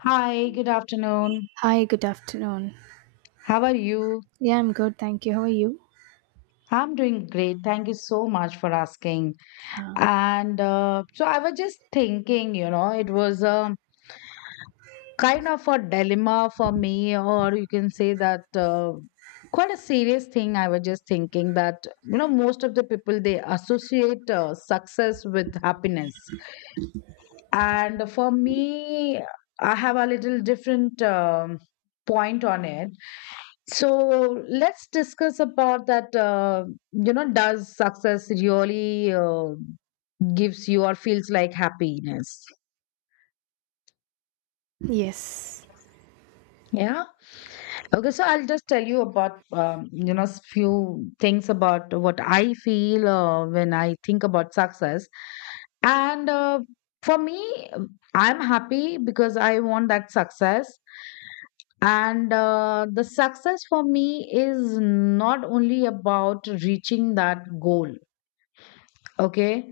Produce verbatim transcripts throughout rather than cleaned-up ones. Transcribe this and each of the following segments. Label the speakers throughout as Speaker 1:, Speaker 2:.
Speaker 1: Hi, good afternoon.
Speaker 2: Hi, good afternoon.
Speaker 1: How are you?
Speaker 2: Yeah, I'm good, thank you. How are you?
Speaker 1: I'm doing great. Thank you so much for asking.
Speaker 2: Uh,
Speaker 1: And uh, so I was just thinking, you know, it was a kind of a dilemma for me, or you can say that uh, quite a serious thing. I was just thinking that, you know, most of the people they associate uh, success with happiness. And for me, I have a little different um point on it. So let's discuss about that. Uh, you know, does success really uh, gives you or feels like happiness?
Speaker 2: yes.
Speaker 1: Yeah. Okay. So I'll just tell you about um, you know s- few things about what I feel uh, when I think about success, and uh, for me, I'm happy because I want that success. And uh, the success for me is not only about reaching that goal, okay?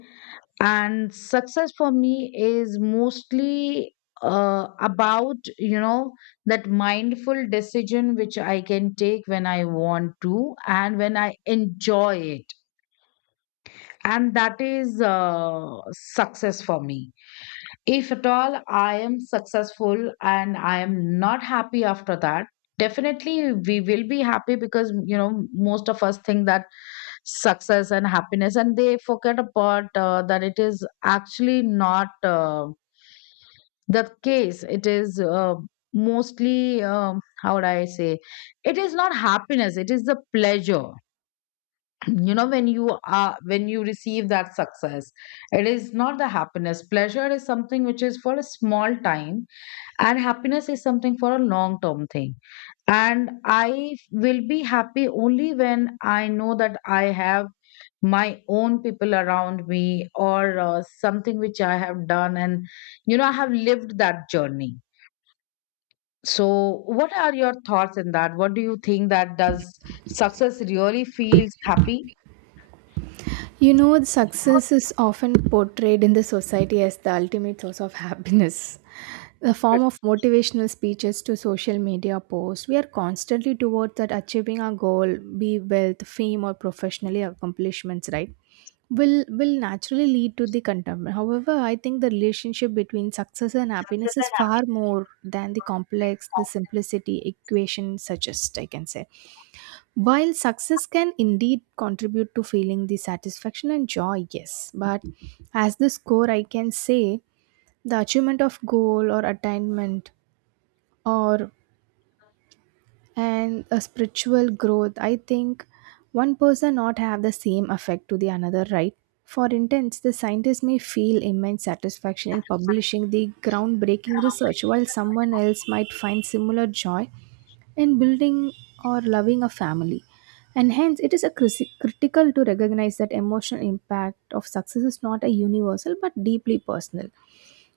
Speaker 1: And success for me is mostly uh, about you know that mindful decision which I can take when I want to and when I enjoy it. And that is uh, success for me. If at all I am successful and I am not happy after that, definitely we will be happy because, you know, most of us think that success and happiness, and they forget about uh, that it is actually not uh, the case. It is uh, mostly, um, how would I say, it is not happiness, it is the pleasure. You know, when you are, when you receive that success, it is not the happiness. Pleasure is something which is for a small time, and happiness is something for a long term thing, and I will be happy only when I know that I have my own people around me, or uh, something which I have done and you know I have lived that journey. So what are your thoughts in that? What do you think? That does success really feels happy?
Speaker 2: You know, the success is often portrayed in the society as the ultimate source of happiness. The form of motivational speeches to social media posts, we are constantly towards that achieving our goal, be wealth, fame, or professionally accomplishments, right? Will will naturally lead to the contentment. However, I think the relationship between success and happiness is far more than the complex, the simplicity equation suggests, I can say while success can indeed contribute to feeling the satisfaction and joy, yes, but as the score, I can say the achievement of goal or attainment or and a spiritual growth, I think one person not have the same effect to the another, right? For instance, the scientist may feel immense satisfaction in publishing the groundbreaking research while someone else might find similar joy in building or loving a family, and hence it is a crisi- critical to recognize that emotional impact of success is not a universal but deeply personal,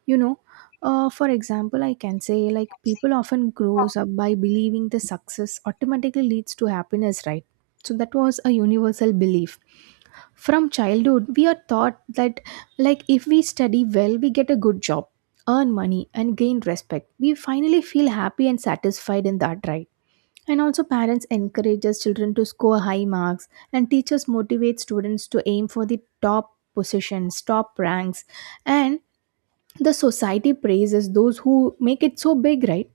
Speaker 2: you know. Uh, for example, I can say like people often grows up by believing the success automatically leads to happiness, right? So that was a universal belief. From childhood, we are taught that like if we study well, we get a good job, earn money and gain respect. We finally feel happy and satisfied in that, right? And also parents encourages children to score high marks and teachers motivate students to aim for the top positions, top ranks, and the society praises those who make it so big, right?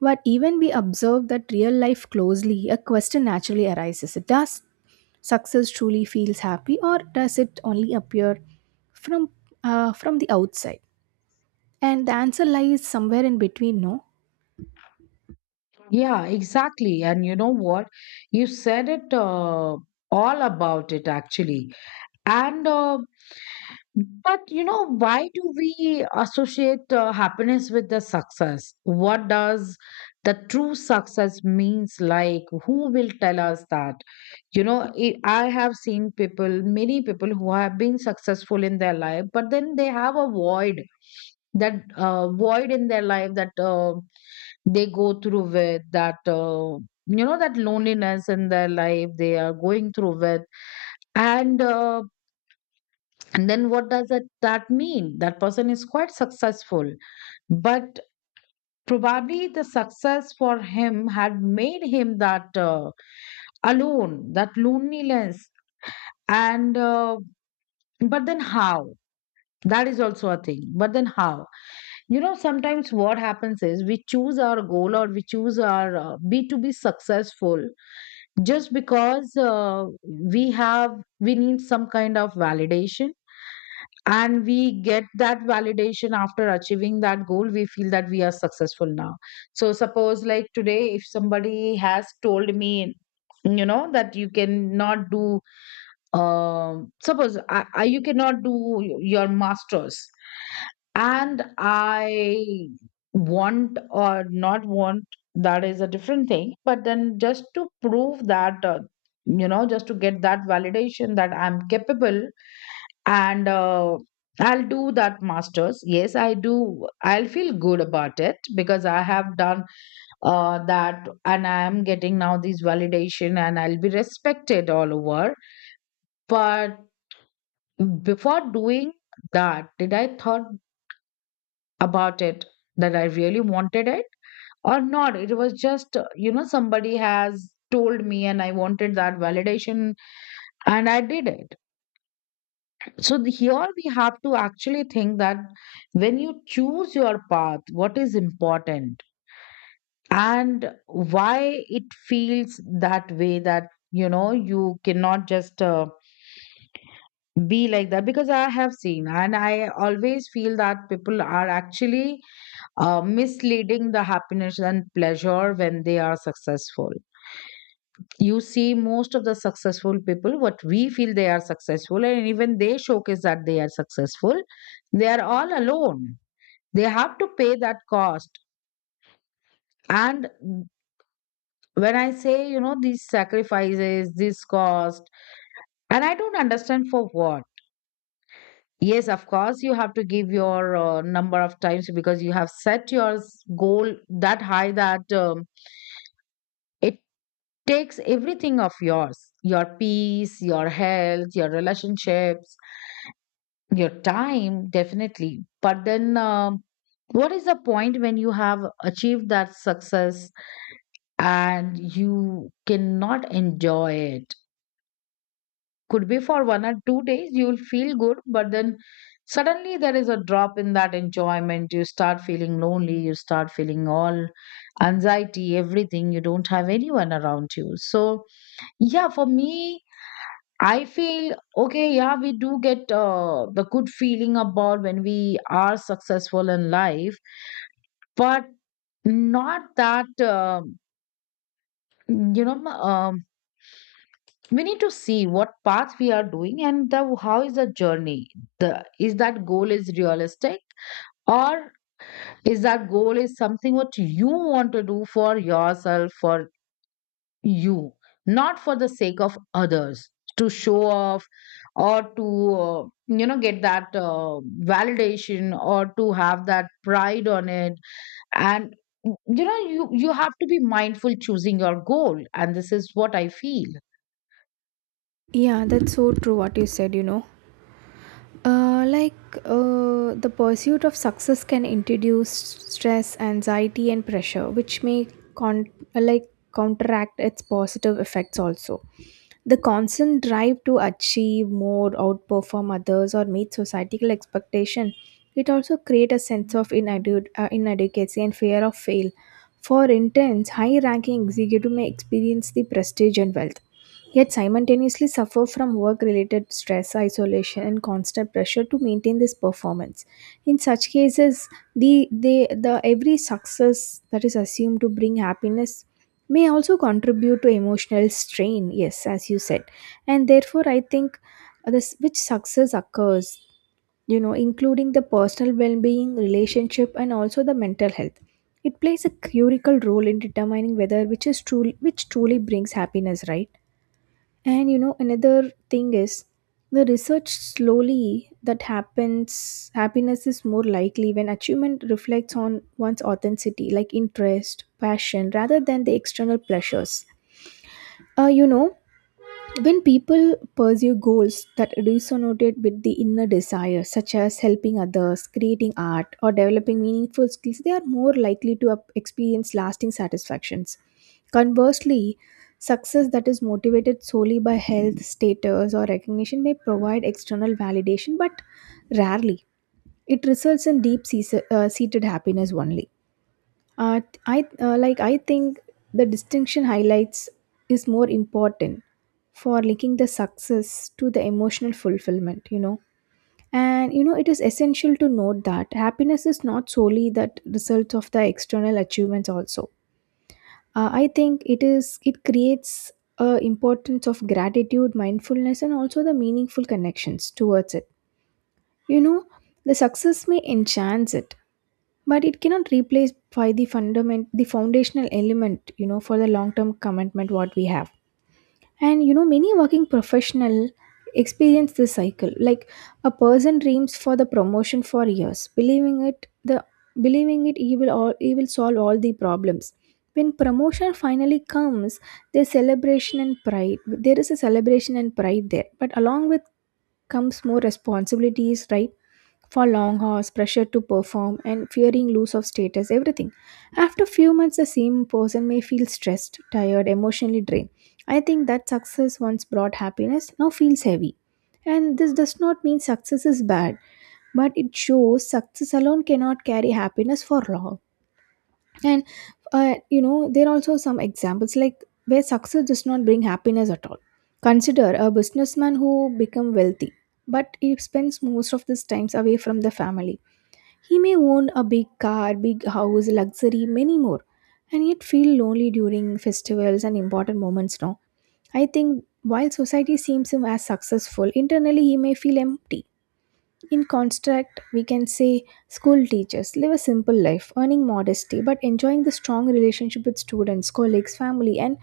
Speaker 2: But even we observe that real life closely, a question naturally arises. Does success truly feels happy or does it only appear from uh, from the outside? And the answer lies somewhere in between, no?
Speaker 1: Yeah, exactly. And you know what? You said it uh, all about it actually. And uh, But you know, why do we associate uh, happiness with the success? What does the true success means like? Who will tell us that? You know, I I have seen people, many people who have been successful in their life, but then they have a void, that uh, void in their life that uh, they go through with, that uh, you know, that loneliness in their life they are going through with, and. Uh, and then what does that, that mean? That person is quite successful, but probably the success for him had made him that uh, alone, that loneliness. And uh, but then how? That is also a thing. But then how? You know, sometimes what happens is we choose our goal, or we choose our uh, be to be successful just because uh, we have we need some kind of validation. And we get that validation after achieving that goal. We feel that we are successful now. So suppose like today if somebody has told me you know that you cannot do um, suppose I, I, you cannot do your masters. And I want or not want, that is a different thing, but then just to prove that uh, you know just to get that validation that I'm capable. And uh, I'll do that masters, yes I do, I'll feel good about it because I have done uh, that, and I am getting now this validation, and I'll be respected all over. But before doing that, did I thought about it that I really wanted it or not? It was just uh, you know somebody has told me, and I wanted that validation, and I did it. So the- here we have to actually think that when you choose your path, what is important, and why it feels that way, that you know you cannot just uh, be like that, because I have seen, and I always feel that people are actually uh, misleading the happiness and pleasure when they are successful. You see, most of the successful people, what we feel they are successful, and even they showcase that they are successful, they are all alone. They have to pay that cost. And when I say, you know, these sacrifices, this cost, and I don't understand for what. Yes, of course, you have to give your uh, number of times because you have set your s- goal that high, that um, it takes everything of yours, your peace, your health, your relationships, your time, definitely. But then, um, what is the point when you have achieved that success and you cannot enjoy it? Could be for one or two days, you will feel good, but then suddenly there is a drop in that enjoyment. You start feeling lonely, you start feeling all anxiety, everything. You don't have anyone around you. So, yeah, for me, I feel okay, yeah, we do get uh, the good feeling about when we are successful in life, but not that, um you know, um, we need to see what path we are doing, and the, how is the journey. The, is that goal is realistic, or is that goal is something what you want to do for yourself, for you, not for the sake of others, to show off, or to, uh, you know, get that uh, validation, or to have that pride on it. And, you know, you, you have to be mindful choosing your goal. And this is what I feel.
Speaker 2: Yeah, that's so true what you said, you know. Uh, like uh, the pursuit of success can introduce stress, anxiety, and pressure, which may con- uh, like counteract its positive effects. Also, the constant drive to achieve more, outperform others, or meet societal expectation, it also create a sense of inadu- uh, inadequacy and fear of fail. For interns, high-ranking executive may experience the prestige and wealth, yet simultaneously suffer from work related stress, isolation, and constant pressure to maintain this performance. In such cases, the, the, the every success that is assumed to bring happiness may also contribute to emotional strain, yes, as you said. And therefore, I think uh, this which success occurs, you know, including the personal well being, relationship, and also the mental health. It plays a critical role in determining whether which is truly which truly brings happiness, right? And you know, another thing is the research slowly that happens, happiness is more likely when achievement reflects on one's authenticity, like interest, passion, rather than the external pleasures. Uh, you know, when people pursue goals that resonate with the inner desire, such as helping others, creating art, or developing meaningful skills, they are more likely to up- experience lasting satisfactions. Conversely, success that is motivated solely by health, status, or recognition may provide external validation, but rarely. It results in deep seas- uh, seated happiness only. Uh, t- I uh, like I think the distinction highlights is more important for linking the success to the emotional fulfillment, you know. And you know it is essential to note that happiness is not solely that results of the external achievements also. Uh, I think it is it creates a importance of gratitude, mindfulness and also the meaningful connections towards it. You know, the success may enchant it but it cannot replace by the fundament the foundational element, you know, for the long term commitment what we have. And you know many working professional experience this cycle like a person dreams for the promotion for years, believing it the believing it he will all he will solve all the problems. When promotion finally comes, there's celebration and pride there is a celebration and pride there, but along with comes more responsibilities, right? For long hours, pressure to perform, and fearing loss of status, everything. After few months, the same person may feel stressed, tired, emotionally drained. I think that success once brought happiness now feels heavy. And this does not mean success is bad, but it shows success alone cannot carry happiness for long. And uh, you know, there are also some examples like where success does not bring happiness at all. Consider a businessman who become wealthy but he spends most of his times away from the family. He may own a big car, big house, luxury, many more, and yet feel lonely during festivals and important moments. Now, I think while society sees him as successful, internally he may feel empty. In contrast, we can say school teachers live a simple life, earning modestly but enjoying the strong relationship with students, colleagues, family, and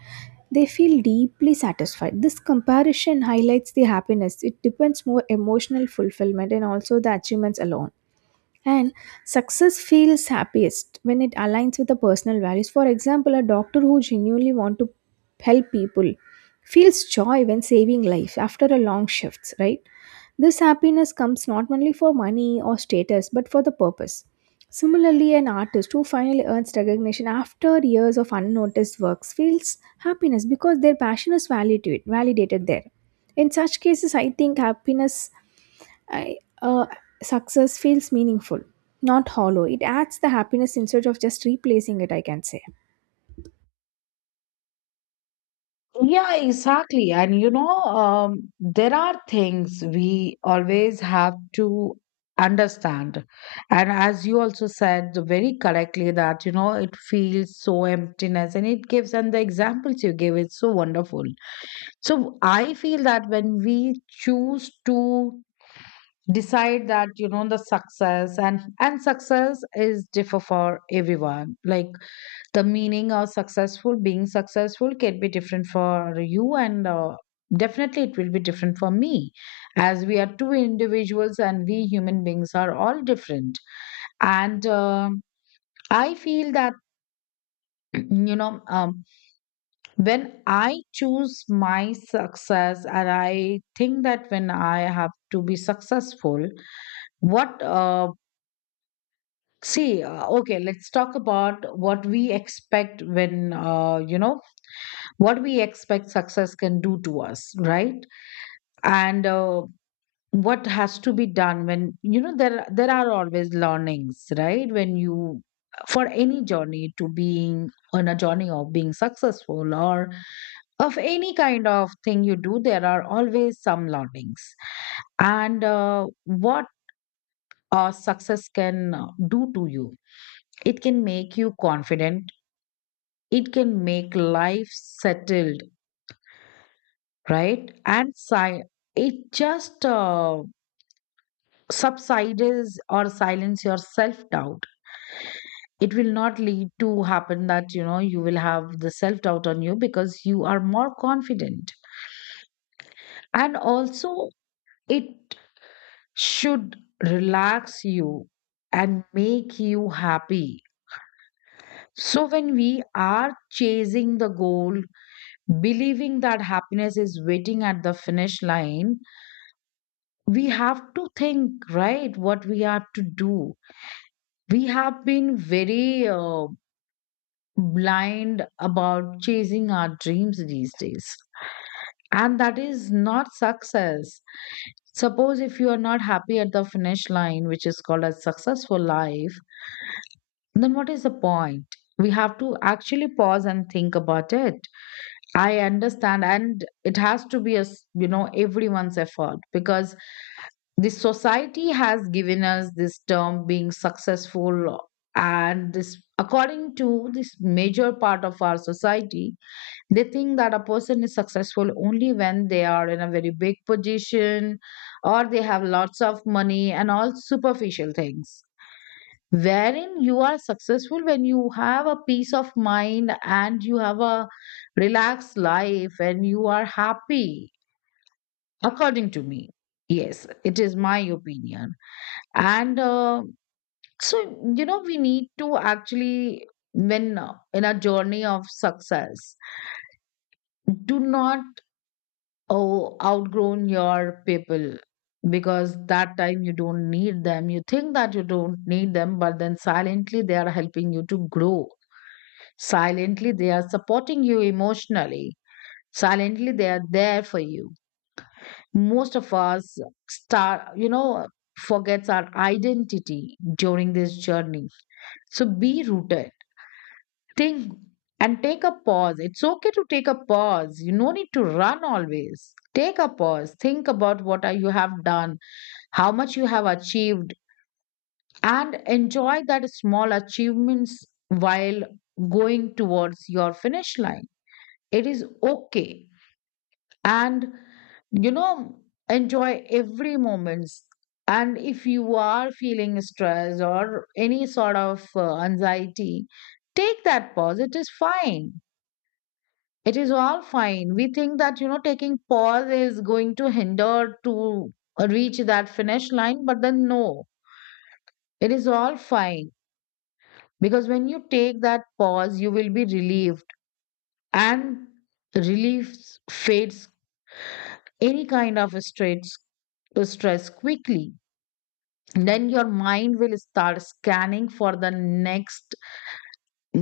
Speaker 2: they feel deeply satisfied. This comparison highlights the happiness. It depends more emotional fulfillment and also the achievements alone. And success feels happiest when it aligns with the personal values. For example, a doctor who genuinely wants to help people feels joy when saving life after a long shift, right? This happiness comes not only for money or status, but for the purpose. Similarly, an artist who finally earns recognition after years of unnoticed works feels happiness because their passion is validated, validated there. In such cases, I think happiness I, uh, success feels meaningful, not hollow. It adds the happiness instead of just replacing it, I can say.
Speaker 1: Yeah, exactly. And you know, um, there are things we always have to understand. And as you also said very correctly, that you know, it feels so emptiness and it gives, and the examples you gave is so wonderful. So I feel that when we choose to decide that you know the success, and and success is differ for everyone, like the meaning of successful being successful can be different for you, and uh, definitely it will be different for me, as we are two individuals, and we human beings are all different. And uh, I feel that you know um, when I choose my success, and I think that when I have to be successful, what uh, see uh, okay, let's talk about what we expect, when uh, you know what we expect success can do to us, right? And uh, what has to be done, when you know there there are always learnings, right? When you, for any journey, to being on a journey of being successful, or of any kind of thing you do, there are always some learnings. And uh, what uh, success can uh, do to you, it can make you confident, it can make life settled, right? And si- it just uh, subsides or silence your self doubt. It will not lead to happen that you know you will have the self doubt on you, because you are more confident. And also, it should relax you and make you happy. So, when we are chasing the goal, believing that happiness is waiting at the finish line, we have to think, right, what we are to do. We have been very uh, blind about chasing our dreams these days. And that is not success. Suppose if you are not happy at the finish line, which is called as successful life, then what is the point? We have to actually pause and think about it. I understand, and it has to be a s- you know everyone's effort, because this society has given us this term being successful, and this, according to this major part of our society, they think that a person is successful only when they are in a very big position, or they have lots of money and all superficial things, wherein you are successful when you have a peace of mind and you have a relaxed life and you are happy, according to me. Yes, it is my opinion. And uh, so, you know, we need to actually, when uh, in a journey of success, do not oh, outgrown your people, because that time you don't need them. You think that you don't need them, but then silently they are helping you to grow. Silently they are supporting you emotionally. Silently they are there for you. Most of us start you know forgets our identity during this journey, so be rooted, think, and take a pause. It's okay to take a pause. You no need to run always. Take a pause, think about what are- you have done, how much you have achieved, and enjoy that small achievements while going towards your finish line. It is okay, and you know enjoy every moments. And if you are feeling stress or any sort of uh, anxiety, take that pause, it is fine. It is all fine. We think that you know taking pause is going to hinder to uh, reach that finish line, but then no, it is all fine. Because when you take that pause, you will be relieved, and relief fades any kind of stress, uh, stress quickly. Then your mind will start scanning for the next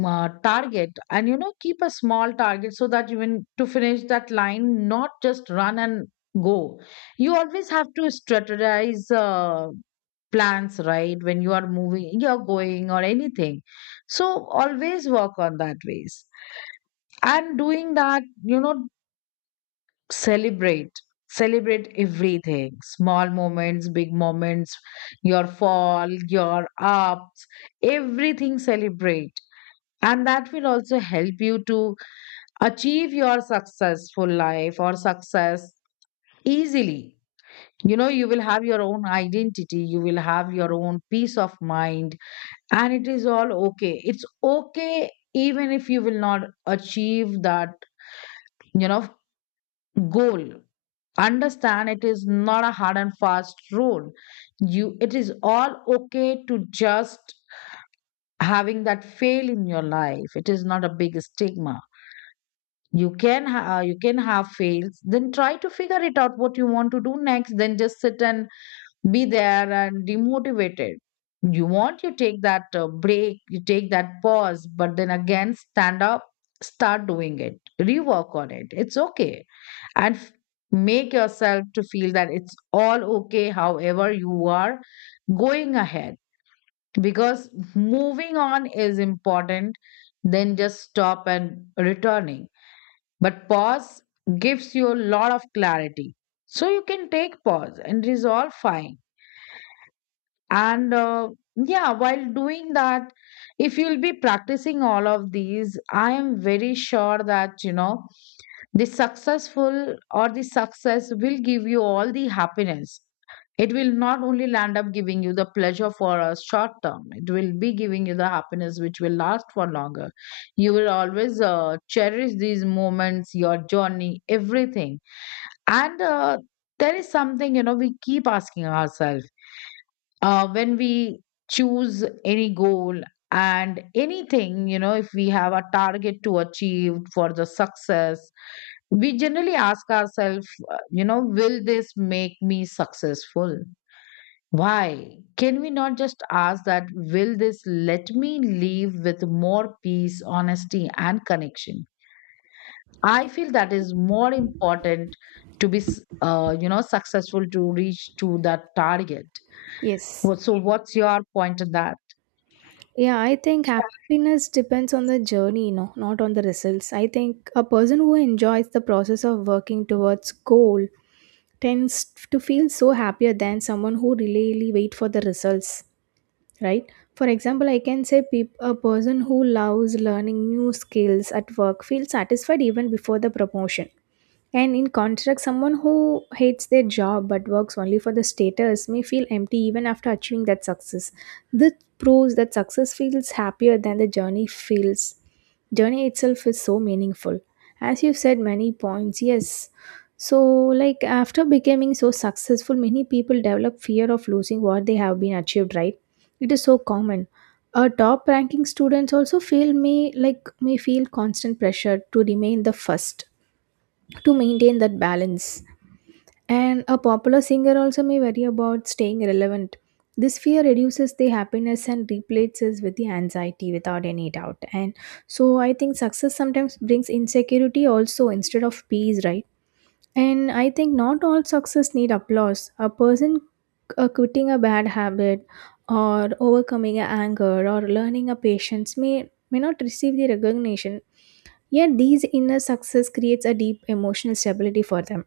Speaker 1: uh, target. And you know keep a small target so that you when to finish that line, not just run and go. You always have to strategize uh, plans, right, when you are moving, you're going or anything. So always work on that ways. And doing that, you know celebrate. Celebrate everything. Small moments, big moments, your fall, your ups, everything celebrate. And that will also help you to achieve your successful life or success easily. You know, you will have your own identity, you will have your own peace of mind, and it is all okay. It's okay even if you will not achieve that, you know, goal. Understand, it is not a hard and fast rule. You, it is all okay to just having that fail in your life. It is not a big stigma. You can ha- uh, you can have fails, then try to figure it out what you want to do next, then just sit and be there and demotivated. You want, you take that uh, break, you take that pause, but then again, stand up, start doing it, rework on it. It's okay. And f- Make yourself to feel that it's all okay, however, you are going ahead, because moving on is important than just stop and returning. But pause gives you a lot of clarity. So you can take pause and resolve fine. And uh, yeah, while doing that, if you'll be practicing all of these, I am very sure that, you know, the successful or the success will give you all the happiness. It will not only land up giving you the pleasure for a short term, it will be giving you the happiness which will last for longer. You will always uh, cherish these moments, your journey, everything. And uh, there is something, you know, we keep asking ourselves uh, when we choose any goal and anything. You know if we have a target to achieve for the success, we generally ask ourselves, uh, you know will this make me successful? Why can we not just ask that, will this let me live with more peace, honesty and connection? I feel that is more important to be s- uh, you know successful to reach to that target.
Speaker 2: Yes.
Speaker 1: What- so what's your point on that?
Speaker 2: Yeah, I think happiness depends on the journey, you know, not on the results. I think a person who enjoys the process of working towards goal tends to feel so happier than someone who really wait for the results, right? For example, I can say peop- a person who loves learning new skills at work feels satisfied even before the promotion. And in contrast, someone who hates their job but works only for the status may feel empty even after achieving that success. This proves that success feels happier than the journey feels. Journey itself is so meaningful. As you've said, many points, yes. So, like after becoming so successful, many people develop fear of losing what they have been achieved, right? It is so common. A top ranking students also feel may like may feel constant pressure to remain the first to maintain that balance. And a popular singer also may worry about staying relevant. This fear reduces the happiness and replaces with the anxiety without any doubt. And so I think success sometimes brings insecurity also instead of peace, right? And I think not all success need applause. A person uh, quitting a bad habit or overcoming a anger or learning a patience may may not receive the recognition. Yet these inner success creates a deep emotional stability for them.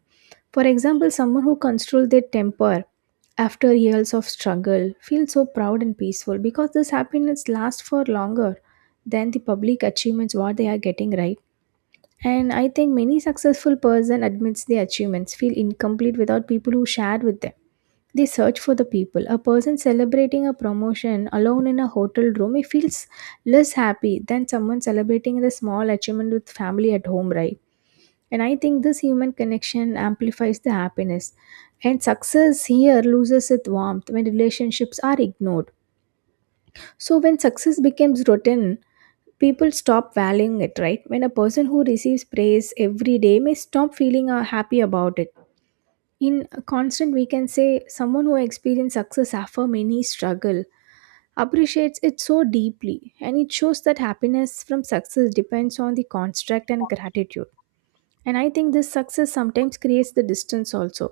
Speaker 2: For example, someone who controls their temper after years of struggle feels so proud and peaceful because this happiness lasts for longer than the public achievements what they are getting, right. And I think many successful person admits their achievements feel incomplete without people who share with them. They search for the people. A person celebrating a promotion alone in a hotel room, he feels less happy than someone celebrating the small achievement with family at home, right? And I think this human connection amplifies the happiness. And success here loses its warmth when relationships are ignored. So, when success becomes routine, people stop valuing it, right? When a person who receives praise every day may stop feeling uh, happy about it. In a constant, we can say someone who experiences success after many struggle appreciates it so deeply, and it shows that happiness from success depends on the construct and gratitude. And I think this success sometimes creates the distance also,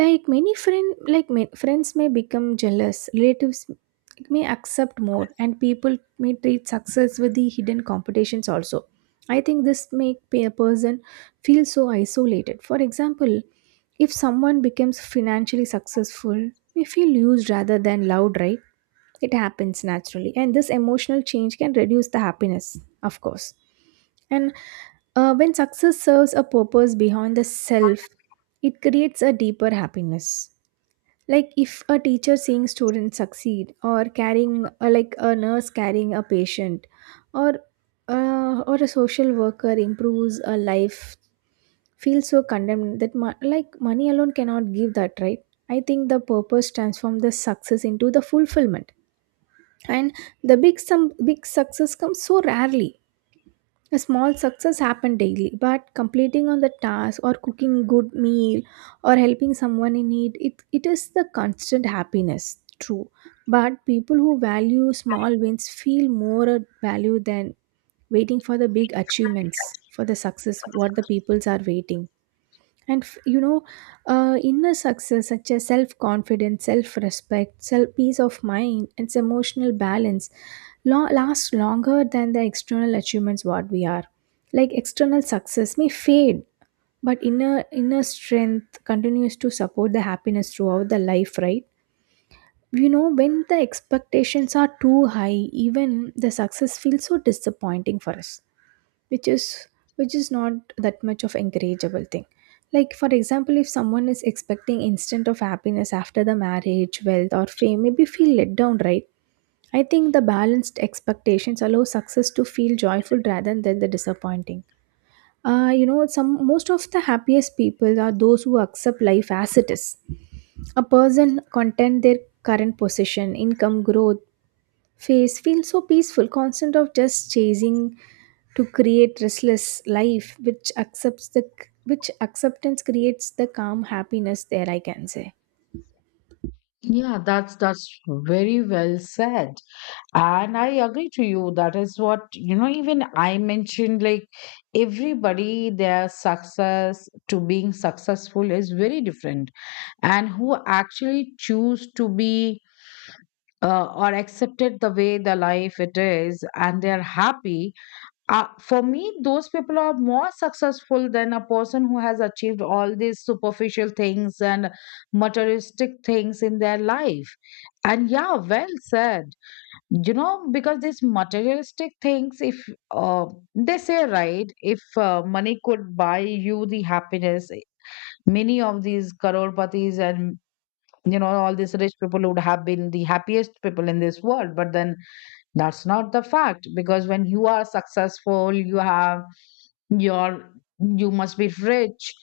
Speaker 2: like many friend like ma- friends may become jealous, relatives may accept more, and people may treat success with the hidden competitions also. I think this make a person feel so isolated. For example, if someone becomes financially successful, we feel used rather than loved, right? It happens naturally, and this emotional change can reduce the happiness, of course. And uh, when success serves a purpose beyond the self, it creates a deeper happiness, like if a teacher seeing students succeed or carrying, or like a nurse carrying a patient, or uh, or a social worker improves a life, feels so condemned that mo- like money alone cannot give that, right. I think the purpose transforms the success into the fulfillment. And the big some big success comes so rarely. A small success happen daily but completing on the task or cooking good meal or helping someone in need, it, it is the constant happiness true. But people who value small wins feel more at value than waiting for the big achievements for the success what the peoples are waiting. And f- you know, uh, inner success such as self-confidence, self-respect self respect, self peace of mind and its emotional balance lo- last longer than the external achievements what we are like. External success may fade but inner inner strength continues to support the happiness throughout the life, right. You know, when the expectations are too high, even the success feels so disappointing for us, which is which is not that much of encourageable thing. Like for example, if someone is expecting instant of happiness after the marriage, wealth or fame, maybe feel let down, right. I think the balanced expectations allow success to feel joyful rather than the disappointing. Uh, you know, some most of the happiest people are those who accept life as it is. A person content their current position, income, growth phase feels so peaceful constant of just chasing to create restless life which accepts the which acceptance creates the calm happiness there, I can say.
Speaker 1: Yeah, that's that's very well said. And I agree to you. That is what, you know, even I mentioned like everybody their success to being successful is very different. And who actually choose to be uh, or accepted the way the life it is and they're happy, uh, for me those people are more successful than a person who has achieved all these superficial things and materialistic things in their life. And yeah, well said. You know, because these materialistic things, if uh, they say right, if uh, money could buy you the happiness, many of these crore patis and you know all these rich people would have been the happiest people in this world, but then that's not the fact. Because when you are successful, you have your, you must be rich,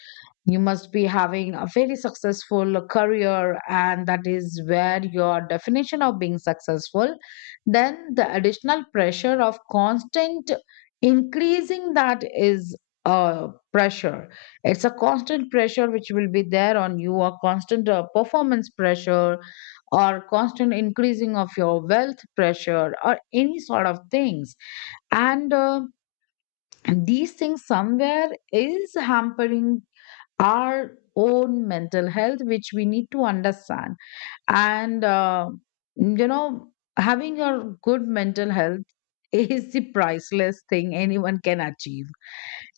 Speaker 1: you must be having a very successful career, and that is where your definition of being successful. Then the additional pressure of constant increasing, that is a pressure. It's a constant pressure which will be there on you, a constant uh, performance pressure or constant increasing of your wealth pressure or any sort of things. And uh, these things somewhere is hampering our own mental health, which we need to understand. And uh, you know having a good mental health is the priceless thing anyone can achieve,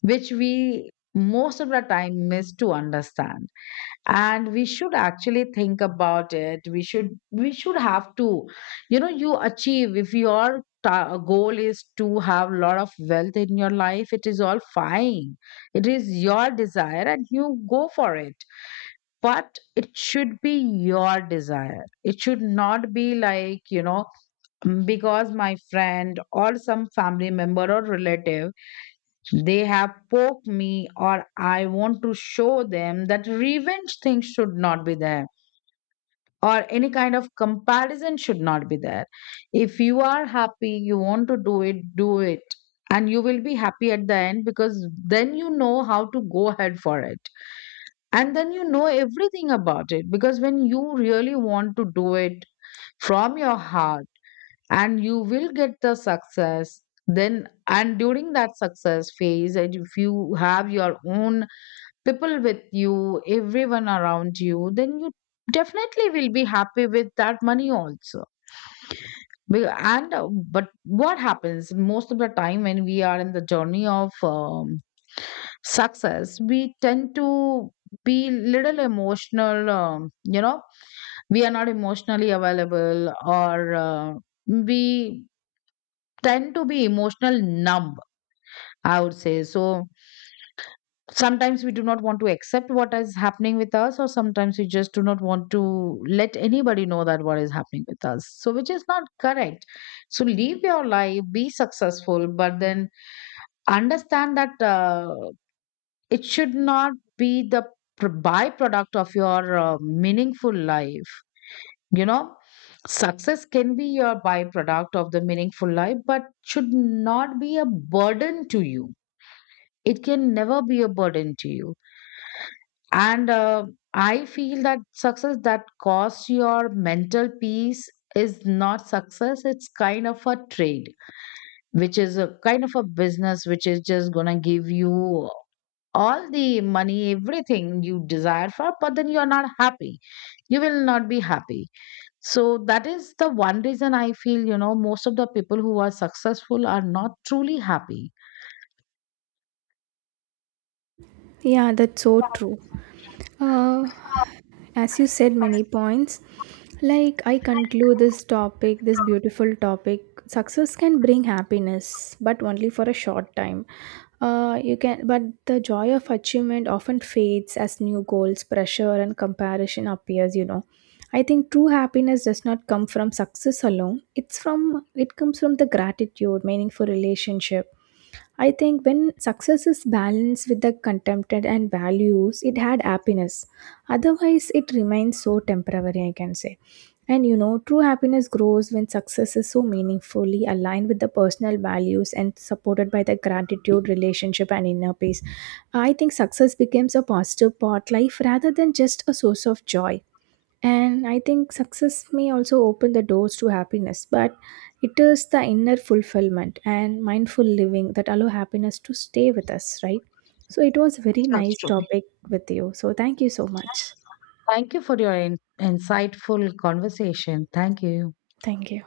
Speaker 1: which we most of the time miss to understand. And we should actually think about it. We should we should have to, you know you achieve, if your ta- goal is to have a lot of wealth in your life, it is all fine. It is your desire and you go for it. But it should be your desire, it should not be like, you know "Mm, because my friend or some family member or relative, they have poked me, or I want to show them," that revenge thing should not be there, or any kind of comparison should not be there. If you are happy, you want to do it, do it. And you will be happy at the end, because then you know how to go ahead for it. And then you know everything about it, because when you really want to do it from your heart, and you will get the success. Then, and during that success phase, and if you have your own people with you, everyone around you, then you definitely will be happy with that money also. Be- And uh, But what happens most of the time when we are in the journey of um, success, we tend to be little emotional. Um, you know, we are not emotionally available, or uh, we tend to be emotional numb. I would say so. Sometimes we do not want to accept what is happening with us, or sometimes we just do not want to let anybody know that what is happening with us, so which is not correct. So live your life, be successful, but then understand that uh, it should not be the pr- byproduct of your uh, meaningful life. You know, success can be your byproduct of the meaningful life, but should not be a burden to you. It can never be a burden to you. And uh, I feel that success that costs your mental peace is not success. It's kind of a trade, which is a kind of a business, which is just gonna give you all the money, everything you desire for, but then you're not happy. You will not be happy. So that is the one reason, I feel, you know most of the people who are successful are not truly happy.
Speaker 2: Yeah, that's so true. uh, as you said, many points, like I conclude this topic, this beautiful topic. Success can bring happiness but only for a short time. Uh, you can but the joy of achievement often fades as new goals, pressure and comparison appears, you know. I think true happiness does not come from success alone. It's from it comes from the gratitude, meaningful relationship. I think when success is balanced with the contempt and values, it had happiness. Otherwise, it remains so temporary, I can say. And you know, true happiness grows when success is so meaningfully aligned with the personal values and supported by the gratitude, relationship, and inner peace. I think success becomes a positive part life rather than just a source of joy. And I think success may also open the doors to happiness, but it is the inner fulfillment and mindful living that allow happiness to stay with us, right? So it was a very
Speaker 1: That's
Speaker 2: nice
Speaker 1: true.
Speaker 2: topic with you. So thank you so much.
Speaker 1: Thank you for your in- insightful conversation. Thank you.
Speaker 2: Thank you.